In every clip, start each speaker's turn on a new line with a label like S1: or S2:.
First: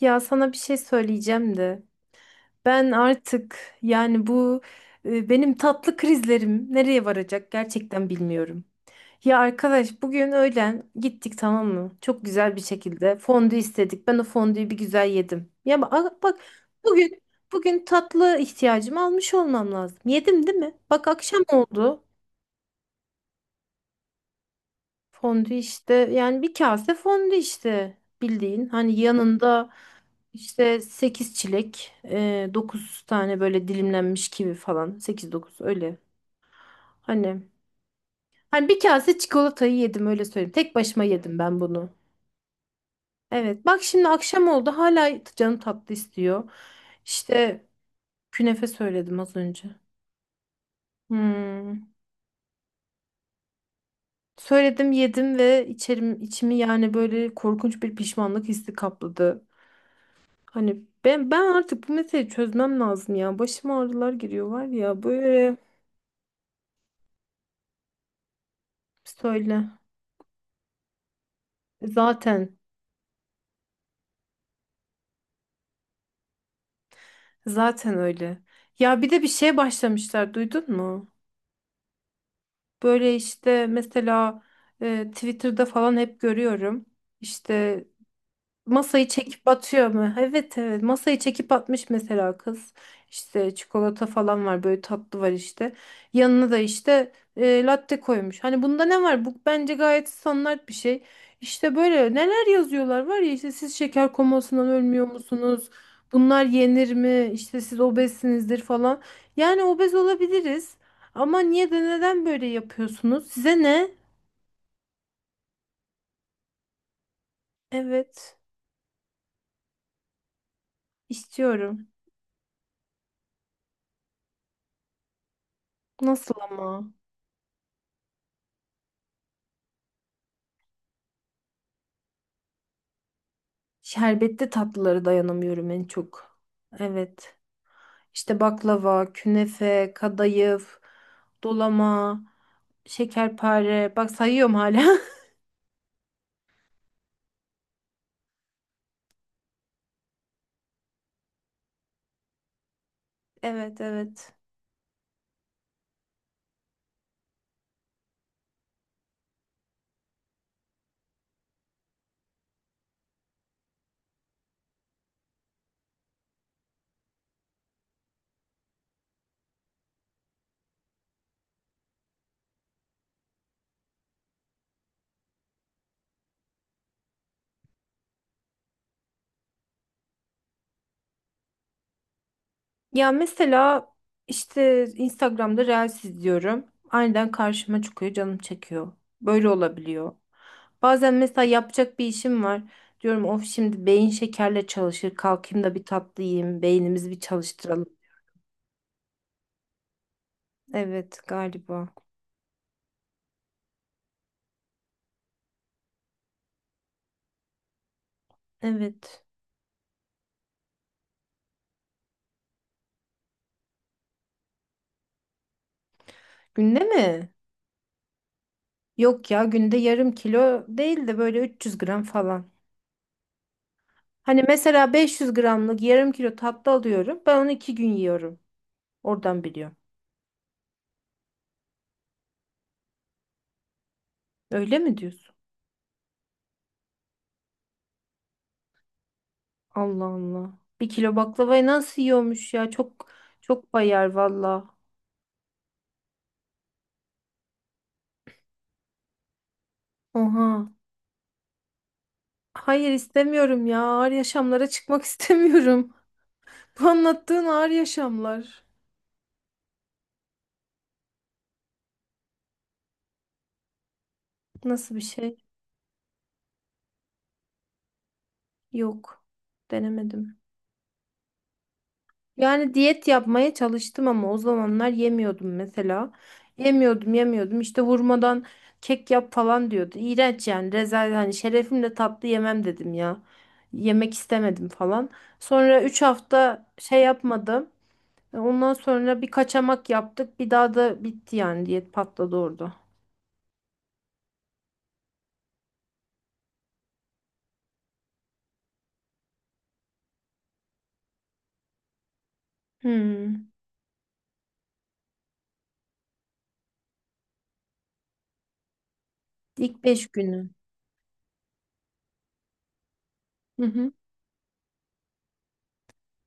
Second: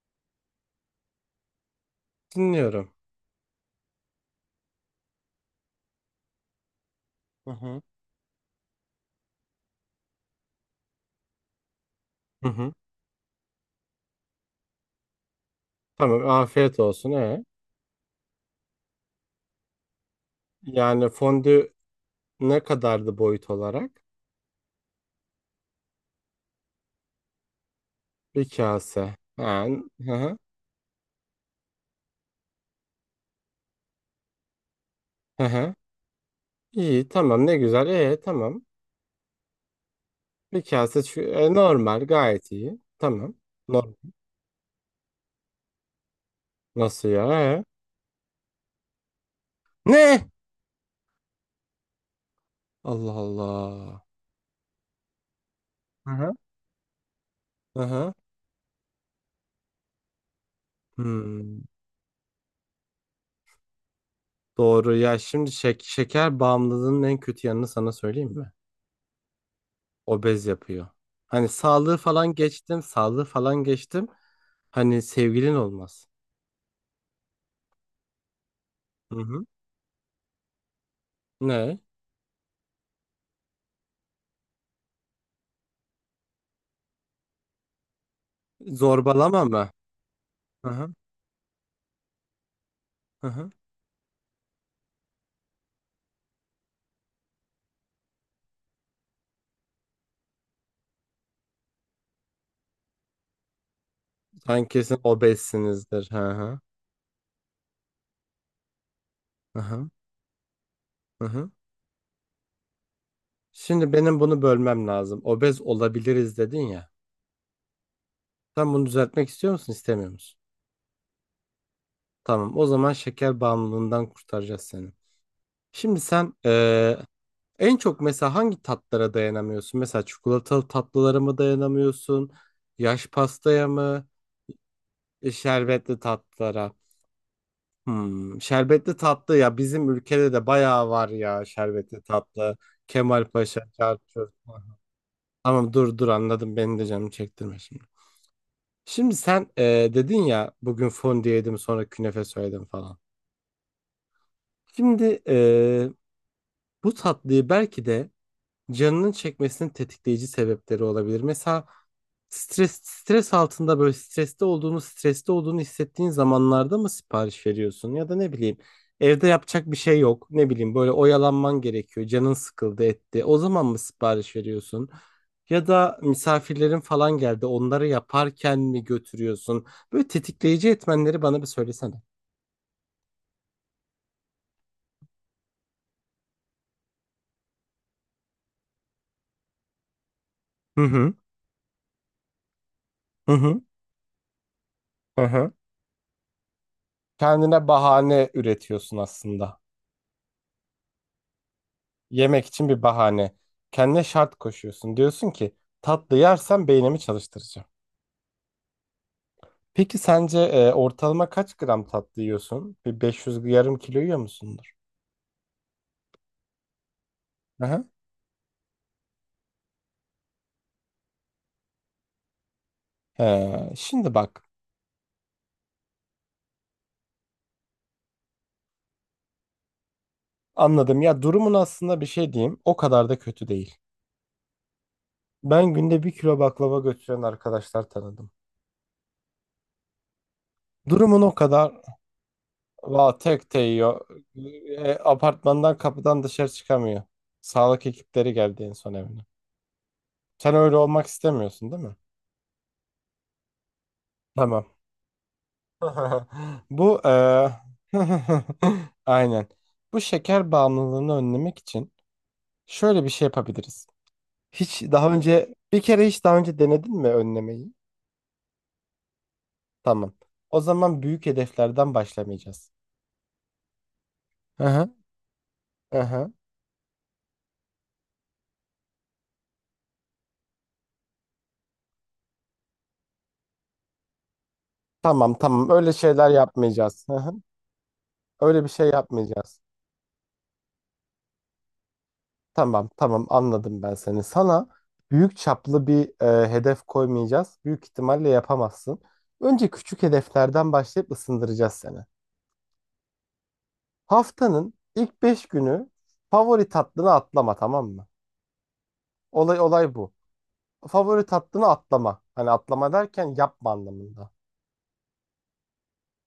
S1: Ya sana bir şey söyleyeceğim de ben
S2: Dinliyorum.
S1: artık yani bu benim tatlı krizlerim nereye
S2: Hı
S1: varacak
S2: hı.
S1: gerçekten bilmiyorum. Ya arkadaş bugün öğlen gittik tamam mı? Çok
S2: Hı
S1: güzel bir
S2: hı.
S1: şekilde fondü istedik. Ben o fondüyü bir güzel yedim. Ya bak,
S2: Tamam,
S1: bak
S2: afiyet olsun.
S1: bugün
S2: Ee?
S1: bugün tatlı ihtiyacımı almış olmam lazım. Yedim değil mi? Bak
S2: Yani
S1: akşam
S2: fondü
S1: oldu.
S2: ne kadardı boyut olarak?
S1: Fondü işte yani bir kase fondü işte
S2: Bir
S1: bildiğin. Hani
S2: kase. Ha,
S1: yanında
S2: hı hı.
S1: işte 8 çilek, 9 tane böyle dilimlenmiş kivi falan. Sekiz
S2: Hı
S1: dokuz
S2: hı.
S1: öyle.
S2: İyi,
S1: Hani
S2: tamam, ne güzel. Tamam.
S1: hani bir kase çikolatayı yedim öyle söyleyeyim.
S2: Bir
S1: Tek
S2: kase
S1: başıma
S2: şu,
S1: yedim ben bunu.
S2: normal, gayet iyi. Tamam.
S1: Evet bak
S2: No-
S1: şimdi akşam oldu hala canım tatlı istiyor.
S2: nasıl ya? Ee?
S1: İşte künefe söyledim az önce.
S2: Ne?
S1: Hmm.
S2: Allah Allah.
S1: Söyledim yedim ve
S2: Hı
S1: içerim,
S2: hı.
S1: içimi yani böyle
S2: Hı
S1: korkunç bir
S2: hı.
S1: pişmanlık hissi kapladı. Hani ben
S2: Hmm.
S1: artık bu meseleyi çözmem lazım ya. Başıma ağrılar giriyor var
S2: Doğru
S1: ya
S2: ya. Şimdi
S1: böyle
S2: şeker bağımlılığının en kötü yanını sana söyleyeyim mi?
S1: söyle.
S2: Obez yapıyor. Hani sağlığı falan
S1: Zaten
S2: geçtim, sağlığı falan geçtim. Hani sevgilin olmaz.
S1: zaten öyle. Ya bir
S2: Hı
S1: de bir
S2: hı.
S1: şeye başlamışlar duydun mu?
S2: Ne?
S1: Böyle işte mesela Twitter'da falan hep görüyorum. İşte masayı
S2: Zorbalama
S1: çekip
S2: mı?
S1: atıyor mu? Evet
S2: Hı
S1: evet
S2: hı.
S1: masayı çekip atmış mesela kız.
S2: Hı hı.
S1: İşte çikolata falan var böyle tatlı var işte. Yanına da işte latte koymuş. Hani bunda ne var? Bu bence gayet standart bir şey. İşte böyle neler yazıyorlar var ya işte siz şeker
S2: Sen
S1: komasından
S2: kesin
S1: ölmüyor musunuz?
S2: obezsinizdir. Hı
S1: Bunlar
S2: hı.
S1: yenir mi? İşte siz obezsinizdir falan.
S2: Hı
S1: Yani
S2: hı.
S1: obez olabiliriz.
S2: Hı
S1: Ama
S2: hı.
S1: niye de neden böyle yapıyorsunuz? Size ne?
S2: Şimdi benim bunu bölmem lazım. Obez olabiliriz dedin ya.
S1: Evet
S2: Sen bunu düzeltmek istiyor musun, istemiyor musun?
S1: istiyorum.
S2: Tamam. O zaman şeker bağımlılığından kurtaracağız seni. Şimdi sen
S1: Nasıl ama?
S2: en çok mesela hangi tatlara dayanamıyorsun? Mesela çikolatalı tatlılara mı dayanamıyorsun? Yaş pastaya mı?
S1: Şerbetli tatlılara dayanamıyorum en
S2: Şerbetli
S1: çok.
S2: tatlılara.
S1: Evet. İşte
S2: Şerbetli
S1: baklava,
S2: tatlı ya, bizim
S1: künefe,
S2: ülkede de
S1: kadayıf,
S2: bayağı var ya şerbetli
S1: dolama,
S2: tatlı. Kemalpaşa,
S1: şekerpare. Bak
S2: Çarçur.
S1: sayıyorum hala.
S2: Tamam, dur dur, anladım, beni de canım çektirme şimdi. Şimdi sen dedin ya bugün fondue yedim sonra künefe söyledim falan.
S1: Evet, evet.
S2: Şimdi bu tatlıyı belki de canının çekmesinin tetikleyici sebepleri olabilir. Mesela stres altında, böyle streste olduğunu hissettiğin zamanlarda mı sipariş veriyorsun, ya da ne bileyim evde yapacak bir şey yok, ne bileyim böyle oyalanman gerekiyor, canın sıkıldı etti, o zaman mı sipariş veriyorsun? Ya da misafirlerin falan geldi, onları yaparken mi götürüyorsun? Böyle tetikleyici etmenleri bana bir söylesene.
S1: Ya mesela işte Instagram'da Reels izliyorum. Aniden karşıma çıkıyor, canım çekiyor. Böyle olabiliyor.
S2: Hı hı.
S1: Bazen mesela yapacak bir işim var. Diyorum
S2: Hı
S1: of
S2: hı.
S1: şimdi beyin şekerle çalışır.
S2: Hı hı.
S1: Kalkayım da bir tatlı yiyeyim. Beynimizi bir
S2: Kendine
S1: çalıştıralım.
S2: bahane üretiyorsun aslında.
S1: Evet galiba.
S2: Yemek için bir bahane. Kendine şart koşuyorsun. Diyorsun ki tatlı yersem beynimi çalıştıracağım.
S1: Evet.
S2: Peki sence ortalama kaç gram tatlı yiyorsun? Bir 500, yarım kilo yiyor musundur?
S1: Günde mi?
S2: Aha.
S1: Yok ya günde yarım kilo değil de böyle 300 gram falan.
S2: Şimdi
S1: Hani
S2: bak,
S1: mesela 500 gramlık yarım kilo tatlı alıyorum. Ben onu iki gün yiyorum. Oradan biliyorum.
S2: anladım ya, durumun aslında, bir şey diyeyim, o kadar da kötü değil.
S1: Öyle mi diyorsun?
S2: Ben günde bir kilo baklava götüren arkadaşlar tanıdım.
S1: Allah Allah. Bir kilo
S2: Durumun o
S1: baklavayı
S2: kadar
S1: nasıl yiyormuş ya?
S2: va tek te
S1: Çok
S2: yiyor.
S1: bayar valla.
S2: Apartmandan kapıdan dışarı çıkamıyor. Sağlık ekipleri geldi en son evine.
S1: Oha.
S2: Sen öyle olmak istemiyorsun değil mi?
S1: Hayır istemiyorum ya. Ağır yaşamlara
S2: Tamam.
S1: çıkmak istemiyorum. Bu
S2: Bu
S1: anlattığın ağır yaşamlar.
S2: aynen. Bu şeker bağımlılığını önlemek için şöyle bir şey yapabiliriz. Hiç
S1: Nasıl bir
S2: daha
S1: şey?
S2: önce bir kere hiç daha önce denedin mi önlemeyi?
S1: Yok.
S2: Tamam.
S1: Denemedim.
S2: O zaman büyük hedeflerden başlamayacağız.
S1: Yani diyet yapmaya çalıştım ama o
S2: Hı
S1: zamanlar
S2: hı.
S1: yemiyordum
S2: Hı
S1: mesela.
S2: hı.
S1: Yemiyordum. İşte vurmadan kek yap falan diyordu. İğrenç yani. Rezalet hani şerefimle tatlı yemem dedim ya. Yemek istemedim falan.
S2: Tamam, tamam,
S1: Sonra
S2: öyle
S1: 3
S2: şeyler
S1: hafta şey
S2: yapmayacağız. Hı hı.
S1: yapmadım.
S2: Öyle bir
S1: Ondan
S2: şey
S1: sonra bir
S2: yapmayacağız.
S1: kaçamak yaptık. Bir daha da bitti yani diyet patladı orada.
S2: Tamam, tamam, anladım ben seni. Sana büyük çaplı bir hedef koymayacağız. Büyük ihtimalle yapamazsın. Önce küçük hedeflerden başlayıp ısındıracağız seni.
S1: Hmm.
S2: Haftanın ilk 5 günü favori tatlını atlama, tamam mı? Olay
S1: İlk
S2: olay
S1: 5
S2: bu.
S1: günü.
S2: Favori tatlını atlama. Hani atlama derken
S1: Hı
S2: yapma
S1: hı.
S2: anlamında.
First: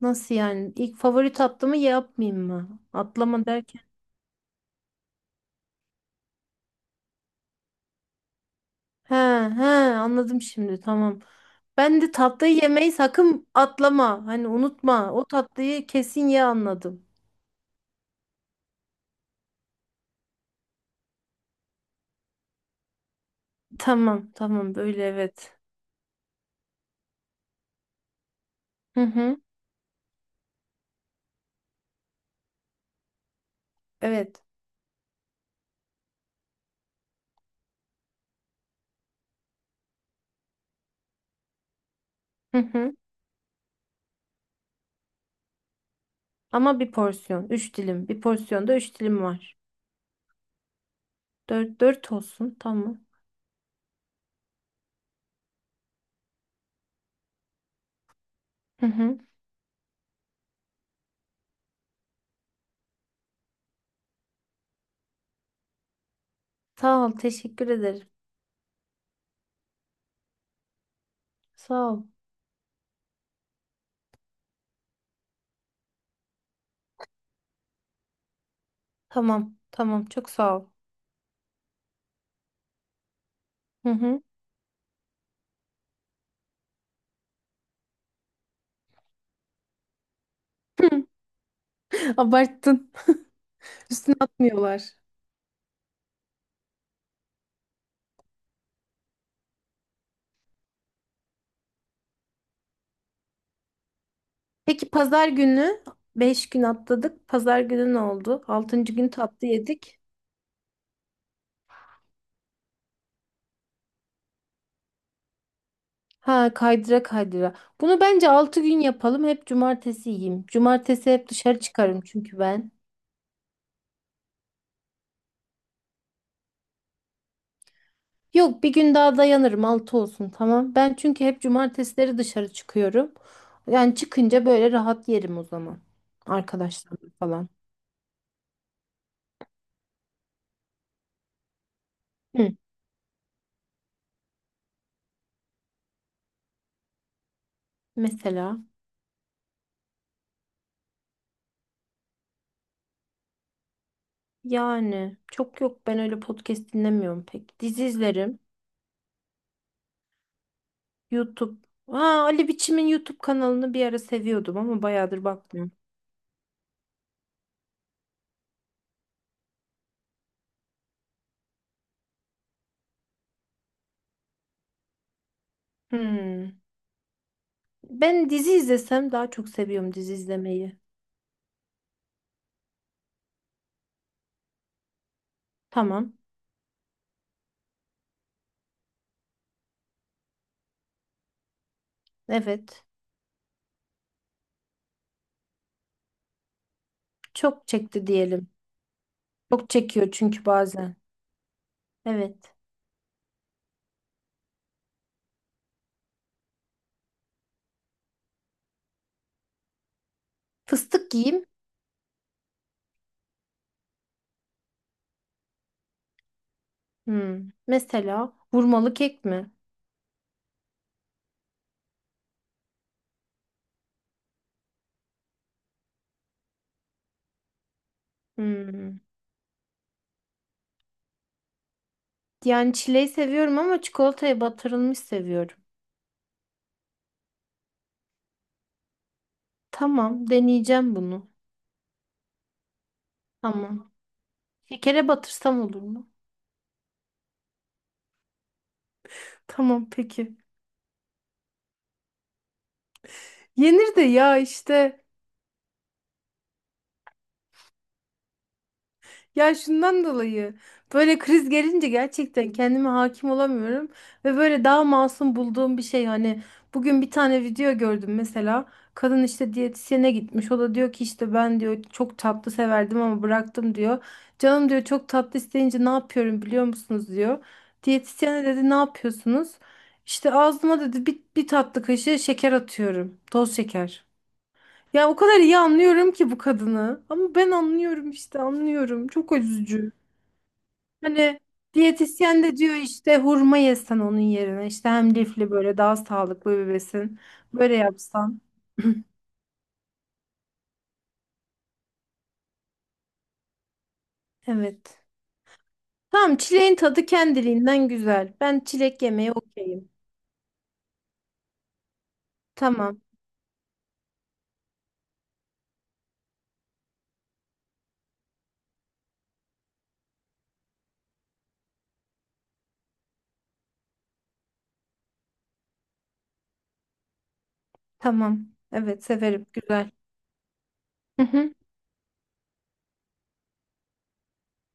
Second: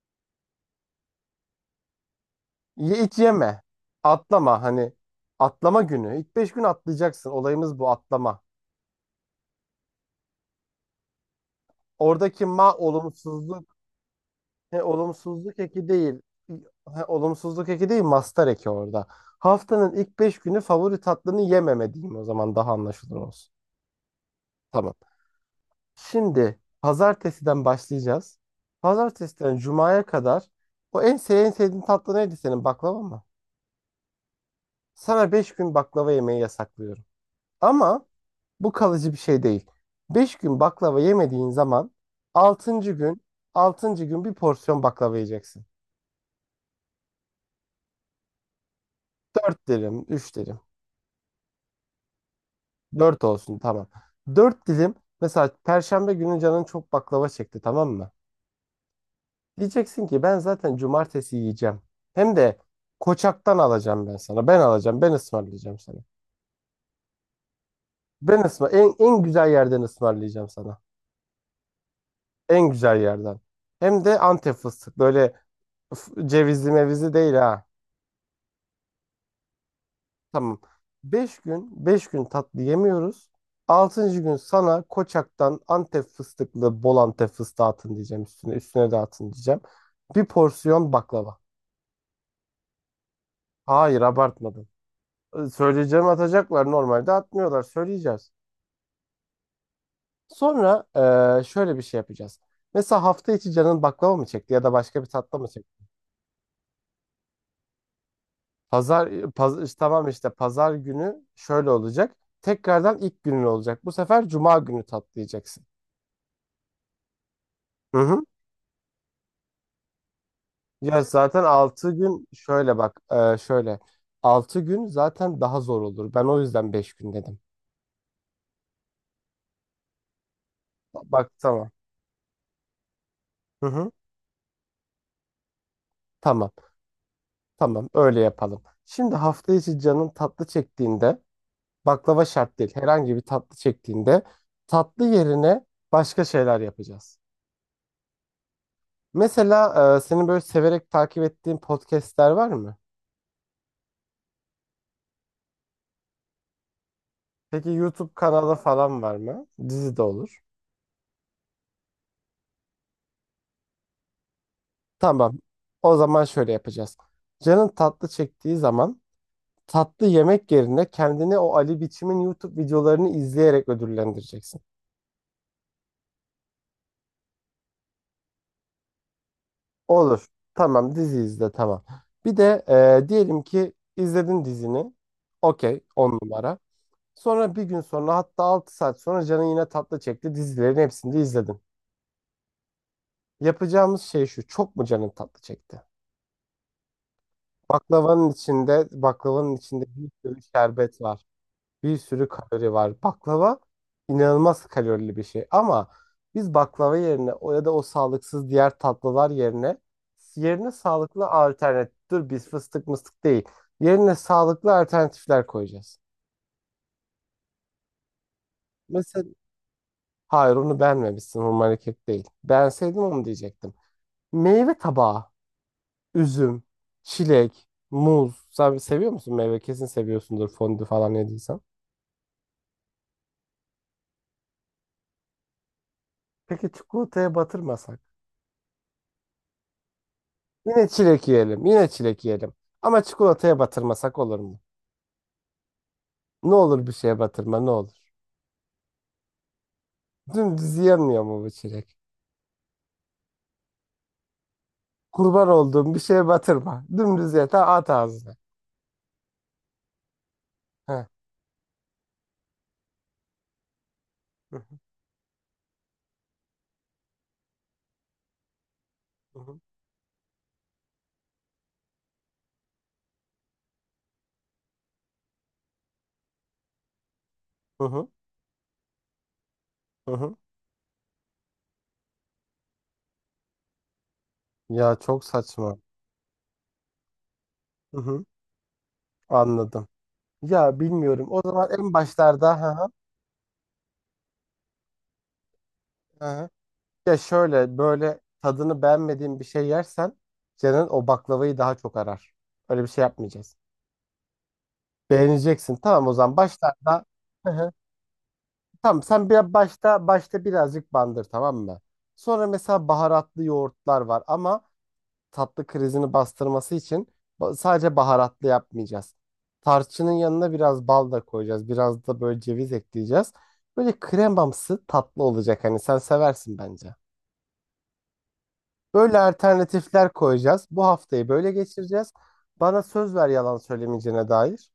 S1: Nasıl yani? İlk favori tatlımı yapmayayım mı?
S2: Ye, hiç
S1: Atlama
S2: yeme.
S1: der.
S2: Atlama, hani atlama günü. İlk 5 gün atlayacaksın. Olayımız bu, atlama.
S1: He he anladım şimdi tamam. Ben de
S2: Oradaki
S1: tatlıyı
S2: ma
S1: yemeyi sakın
S2: olumsuzluk,
S1: atlama. Hani
S2: he,
S1: unutma. O
S2: olumsuzluk
S1: tatlıyı
S2: eki değil.
S1: kesin ye
S2: He,
S1: anladım.
S2: olumsuzluk eki değil, mastar eki orada. Haftanın ilk 5 günü favori tatlını yememe diyeyim o zaman, daha anlaşılır olsun.
S1: Tamam
S2: Tamam.
S1: böyle evet.
S2: Şimdi pazartesiden başlayacağız.
S1: Hı hı
S2: Pazartesiden cumaya kadar o en sevdiğin tatlı neydi senin, baklava mı?
S1: evet.
S2: Sana 5 gün baklava yemeyi yasaklıyorum. Ama bu kalıcı bir şey değil. 5 gün baklava yemediğin zaman
S1: Hı
S2: altıncı
S1: hı.
S2: gün, bir porsiyon baklava yiyeceksin.
S1: Ama bir porsiyon. Üç dilim. Bir porsiyonda üç dilim var.
S2: 4 dilim, 3 dilim.
S1: Dört, dört olsun tamam.
S2: Dört olsun, tamam. Dört dilim, mesela Perşembe günü canın çok baklava çekti, tamam mı?
S1: Hı hı.
S2: Diyeceksin ki ben zaten cumartesi yiyeceğim. Hem de Koçak'tan alacağım ben sana. Ben alacağım. Ben ısmarlayacağım sana.
S1: Sağ ol teşekkür ederim.
S2: Ben en güzel yerden ısmarlayacağım sana.
S1: Sağ ol.
S2: En güzel yerden. Hem de Antep fıstık. Böyle cevizli mevizi değil ha.
S1: Tamam çok sağ
S2: Tamam.
S1: ol.
S2: Beş gün tatlı yemiyoruz.
S1: Hı
S2: Altıncı
S1: hı.
S2: gün sana Koçak'tan Antep fıstıklı, bol Antep fıstığı atın diyeceğim üstüne. Üstüne de atın diyeceğim. Bir porsiyon baklava.
S1: Abarttın.
S2: Hayır, abartmadım.
S1: Atmıyorlar.
S2: Söyleyeceğimi atacaklar. Normalde atmıyorlar. Söyleyeceğiz. Sonra şöyle bir şey yapacağız. Mesela hafta içi canın baklava mı çekti, ya da
S1: Peki
S2: başka bir
S1: pazar
S2: tatlı mı
S1: günü
S2: çekti?
S1: 5 gün atladık. Pazar günü ne oldu? Altıncı
S2: Pazar,
S1: gün tatlı
S2: işte
S1: yedik.
S2: tamam, işte pazar günü şöyle olacak. Tekrardan ilk günün olacak. Bu sefer cuma günü tatlayacaksın.
S1: Ha kaydıra kaydıra.
S2: Hı
S1: Bunu
S2: hı.
S1: bence 6 gün yapalım. Hep cumartesi yiyeyim.
S2: Ya
S1: Cumartesi hep
S2: zaten
S1: dışarı
S2: 6
S1: çıkarım
S2: gün
S1: çünkü ben.
S2: şöyle bak, şöyle 6 gün zaten daha zor olur. Ben o yüzden 5 gün dedim.
S1: Yok bir gün daha dayanırım. 6 olsun tamam. Ben çünkü
S2: Bak,
S1: hep
S2: tamam.
S1: cumartesileri dışarı çıkıyorum.
S2: Hı hı.
S1: Yani çıkınca böyle rahat yerim o zaman.
S2: Tamam.
S1: Arkadaşlarım falan.
S2: Tamam, öyle yapalım. Şimdi hafta içi canın tatlı çektiğinde, baklava
S1: Hı.
S2: şart değil. Herhangi bir tatlı çektiğinde tatlı yerine başka şeyler yapacağız.
S1: Mesela
S2: Mesela senin böyle severek takip ettiğin podcastler var mı?
S1: yani çok yok ben öyle podcast dinlemiyorum pek.
S2: Peki
S1: Dizi
S2: YouTube
S1: izlerim.
S2: kanalı falan var mı? Dizi de olur.
S1: YouTube. Aa, Ali Biçim'in YouTube kanalını bir ara seviyordum ama bayağıdır
S2: Tamam.
S1: bakmıyorum.
S2: O zaman şöyle yapacağız. Canın tatlı çektiği zaman tatlı yemek yerine kendini o Ali Biçim'in YouTube videolarını izleyerek ödüllendireceksin.
S1: Hmm. Ben dizi izlesem daha çok seviyorum dizi
S2: Olur.
S1: izlemeyi.
S2: Tamam, dizi izle, tamam. Bir de diyelim ki izledin dizini. Okey,
S1: Tamam.
S2: on numara. Sonra bir gün sonra, hatta 6 saat sonra canın yine tatlı çekti. Dizilerin hepsini de izledin.
S1: Evet.
S2: Yapacağımız şey şu. Çok mu canın tatlı çekti?
S1: Çok çekti
S2: Baklavanın
S1: diyelim.
S2: içinde, baklavanın
S1: Çok
S2: içinde bir
S1: çekiyor
S2: sürü
S1: çünkü bazen.
S2: şerbet var. Bir sürü
S1: Evet.
S2: kalori var. Baklava inanılmaz kalorili bir şey. Ama biz baklava yerine, o ya da o sağlıksız diğer tatlılar yerine,
S1: Fıstık
S2: sağlıklı
S1: yiyeyim.
S2: alternatif. Dur, biz fıstık mıstık değil. Yerine sağlıklı alternatifler koyacağız.
S1: Hmm. Mesela vurmalı kek
S2: Mesela
S1: mi?
S2: hayır, onu beğenmemişsin. Hurmalı kek değil. Beğenseydim onu diyecektim. Meyve tabağı. Üzüm, çilek, muz. Sen
S1: Hmm.
S2: seviyor musun meyve? Kesin seviyorsundur, fondü falan yediysen.
S1: Yani çileği seviyorum ama çikolataya batırılmış seviyorum.
S2: Peki çikolataya batırmasak?
S1: Tamam,
S2: Yine
S1: deneyeceğim
S2: çilek
S1: bunu.
S2: yiyelim. Yine çilek yiyelim. Ama çikolataya
S1: Tamam.
S2: batırmasak olur mu?
S1: Şekere batırsam olur mu?
S2: Ne olur bir şeye batırma, ne olur.
S1: Tamam, peki.
S2: Dümdüz yenmiyor mu bu çilek?
S1: Yenir de ya işte.
S2: Kurban olduğum, bir şeye batırma. Dümdüz ye, ta at ağzına.
S1: Ya şundan dolayı
S2: Heh.
S1: böyle kriz gelince gerçekten kendime hakim olamıyorum ve
S2: Hı
S1: böyle
S2: hı,
S1: daha masum bulduğum bir şey hani bugün bir tane video gördüm mesela. Kadın
S2: hı
S1: işte
S2: hı,
S1: diyetisyene gitmiş, o da diyor ki işte ben diyor çok tatlı severdim ama bıraktım diyor, canım diyor çok tatlı isteyince ne yapıyorum biliyor musunuz diyor.
S2: hı hı.
S1: Diyetisyene dedi ne yapıyorsunuz,
S2: Hı
S1: işte
S2: hı.
S1: ağzıma dedi bir tatlı kaşığı şeker atıyorum toz şeker.
S2: Ya
S1: Ya o
S2: çok
S1: kadar iyi
S2: saçma.
S1: anlıyorum ki bu kadını. Ama ben
S2: Hı
S1: anlıyorum
S2: hı.
S1: işte anlıyorum. Çok
S2: Anladım.
S1: üzücü.
S2: Ya bilmiyorum.
S1: Hani
S2: O zaman en
S1: diyetisyen de
S2: başlarda.
S1: diyor işte hurma yesen onun yerine. İşte hem lifli böyle daha
S2: Ha.
S1: sağlıklı bir
S2: Ya
S1: besin. Böyle
S2: şöyle, böyle
S1: yapsan.
S2: tadını beğenmediğin bir şey yersen canın o baklavayı daha çok arar. Öyle bir şey yapmayacağız.
S1: Evet.
S2: Beğeneceksin. Tamam, o zaman
S1: Tamam çileğin
S2: başlarda.
S1: tadı
S2: Hı hı.
S1: kendiliğinden güzel. Ben
S2: Tamam,
S1: çilek
S2: sen
S1: yemeye
S2: bir
S1: okeyim.
S2: başta birazcık bandır, tamam mı? Sonra mesela
S1: Tamam.
S2: baharatlı yoğurtlar var ama tatlı krizini bastırması için sadece baharatlı yapmayacağız. Tarçının yanına biraz bal da koyacağız. Biraz da böyle ceviz ekleyeceğiz. Böyle kremamsı tatlı olacak, hani sen seversin bence.
S1: Tamam. Evet
S2: Böyle
S1: severim. Güzel.
S2: alternatifler koyacağız. Bu
S1: Hı
S2: haftayı böyle
S1: hı.
S2: geçireceğiz. Bana söz ver, yalan söylemeyeceğine dair.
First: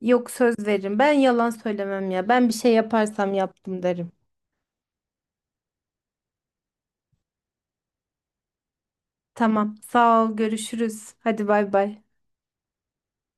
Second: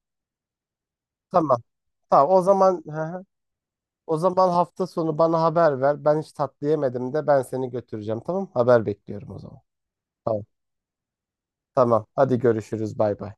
S1: Yok söz veririm. Ben yalan
S2: Tamam.
S1: söylemem ya.
S2: Tamam. O
S1: Ben bir şey
S2: zaman hı hı.
S1: yaparsam yaptım derim.
S2: o zaman hafta sonu bana haber ver. Ben hiç tatlı yemedim de ben seni götüreceğim. Tamam? Haber bekliyorum o zaman.
S1: Tamam. Sağ ol.
S2: Tamam.
S1: Görüşürüz. Hadi bay bay.
S2: Tamam. Hadi görüşürüz. Bay bay.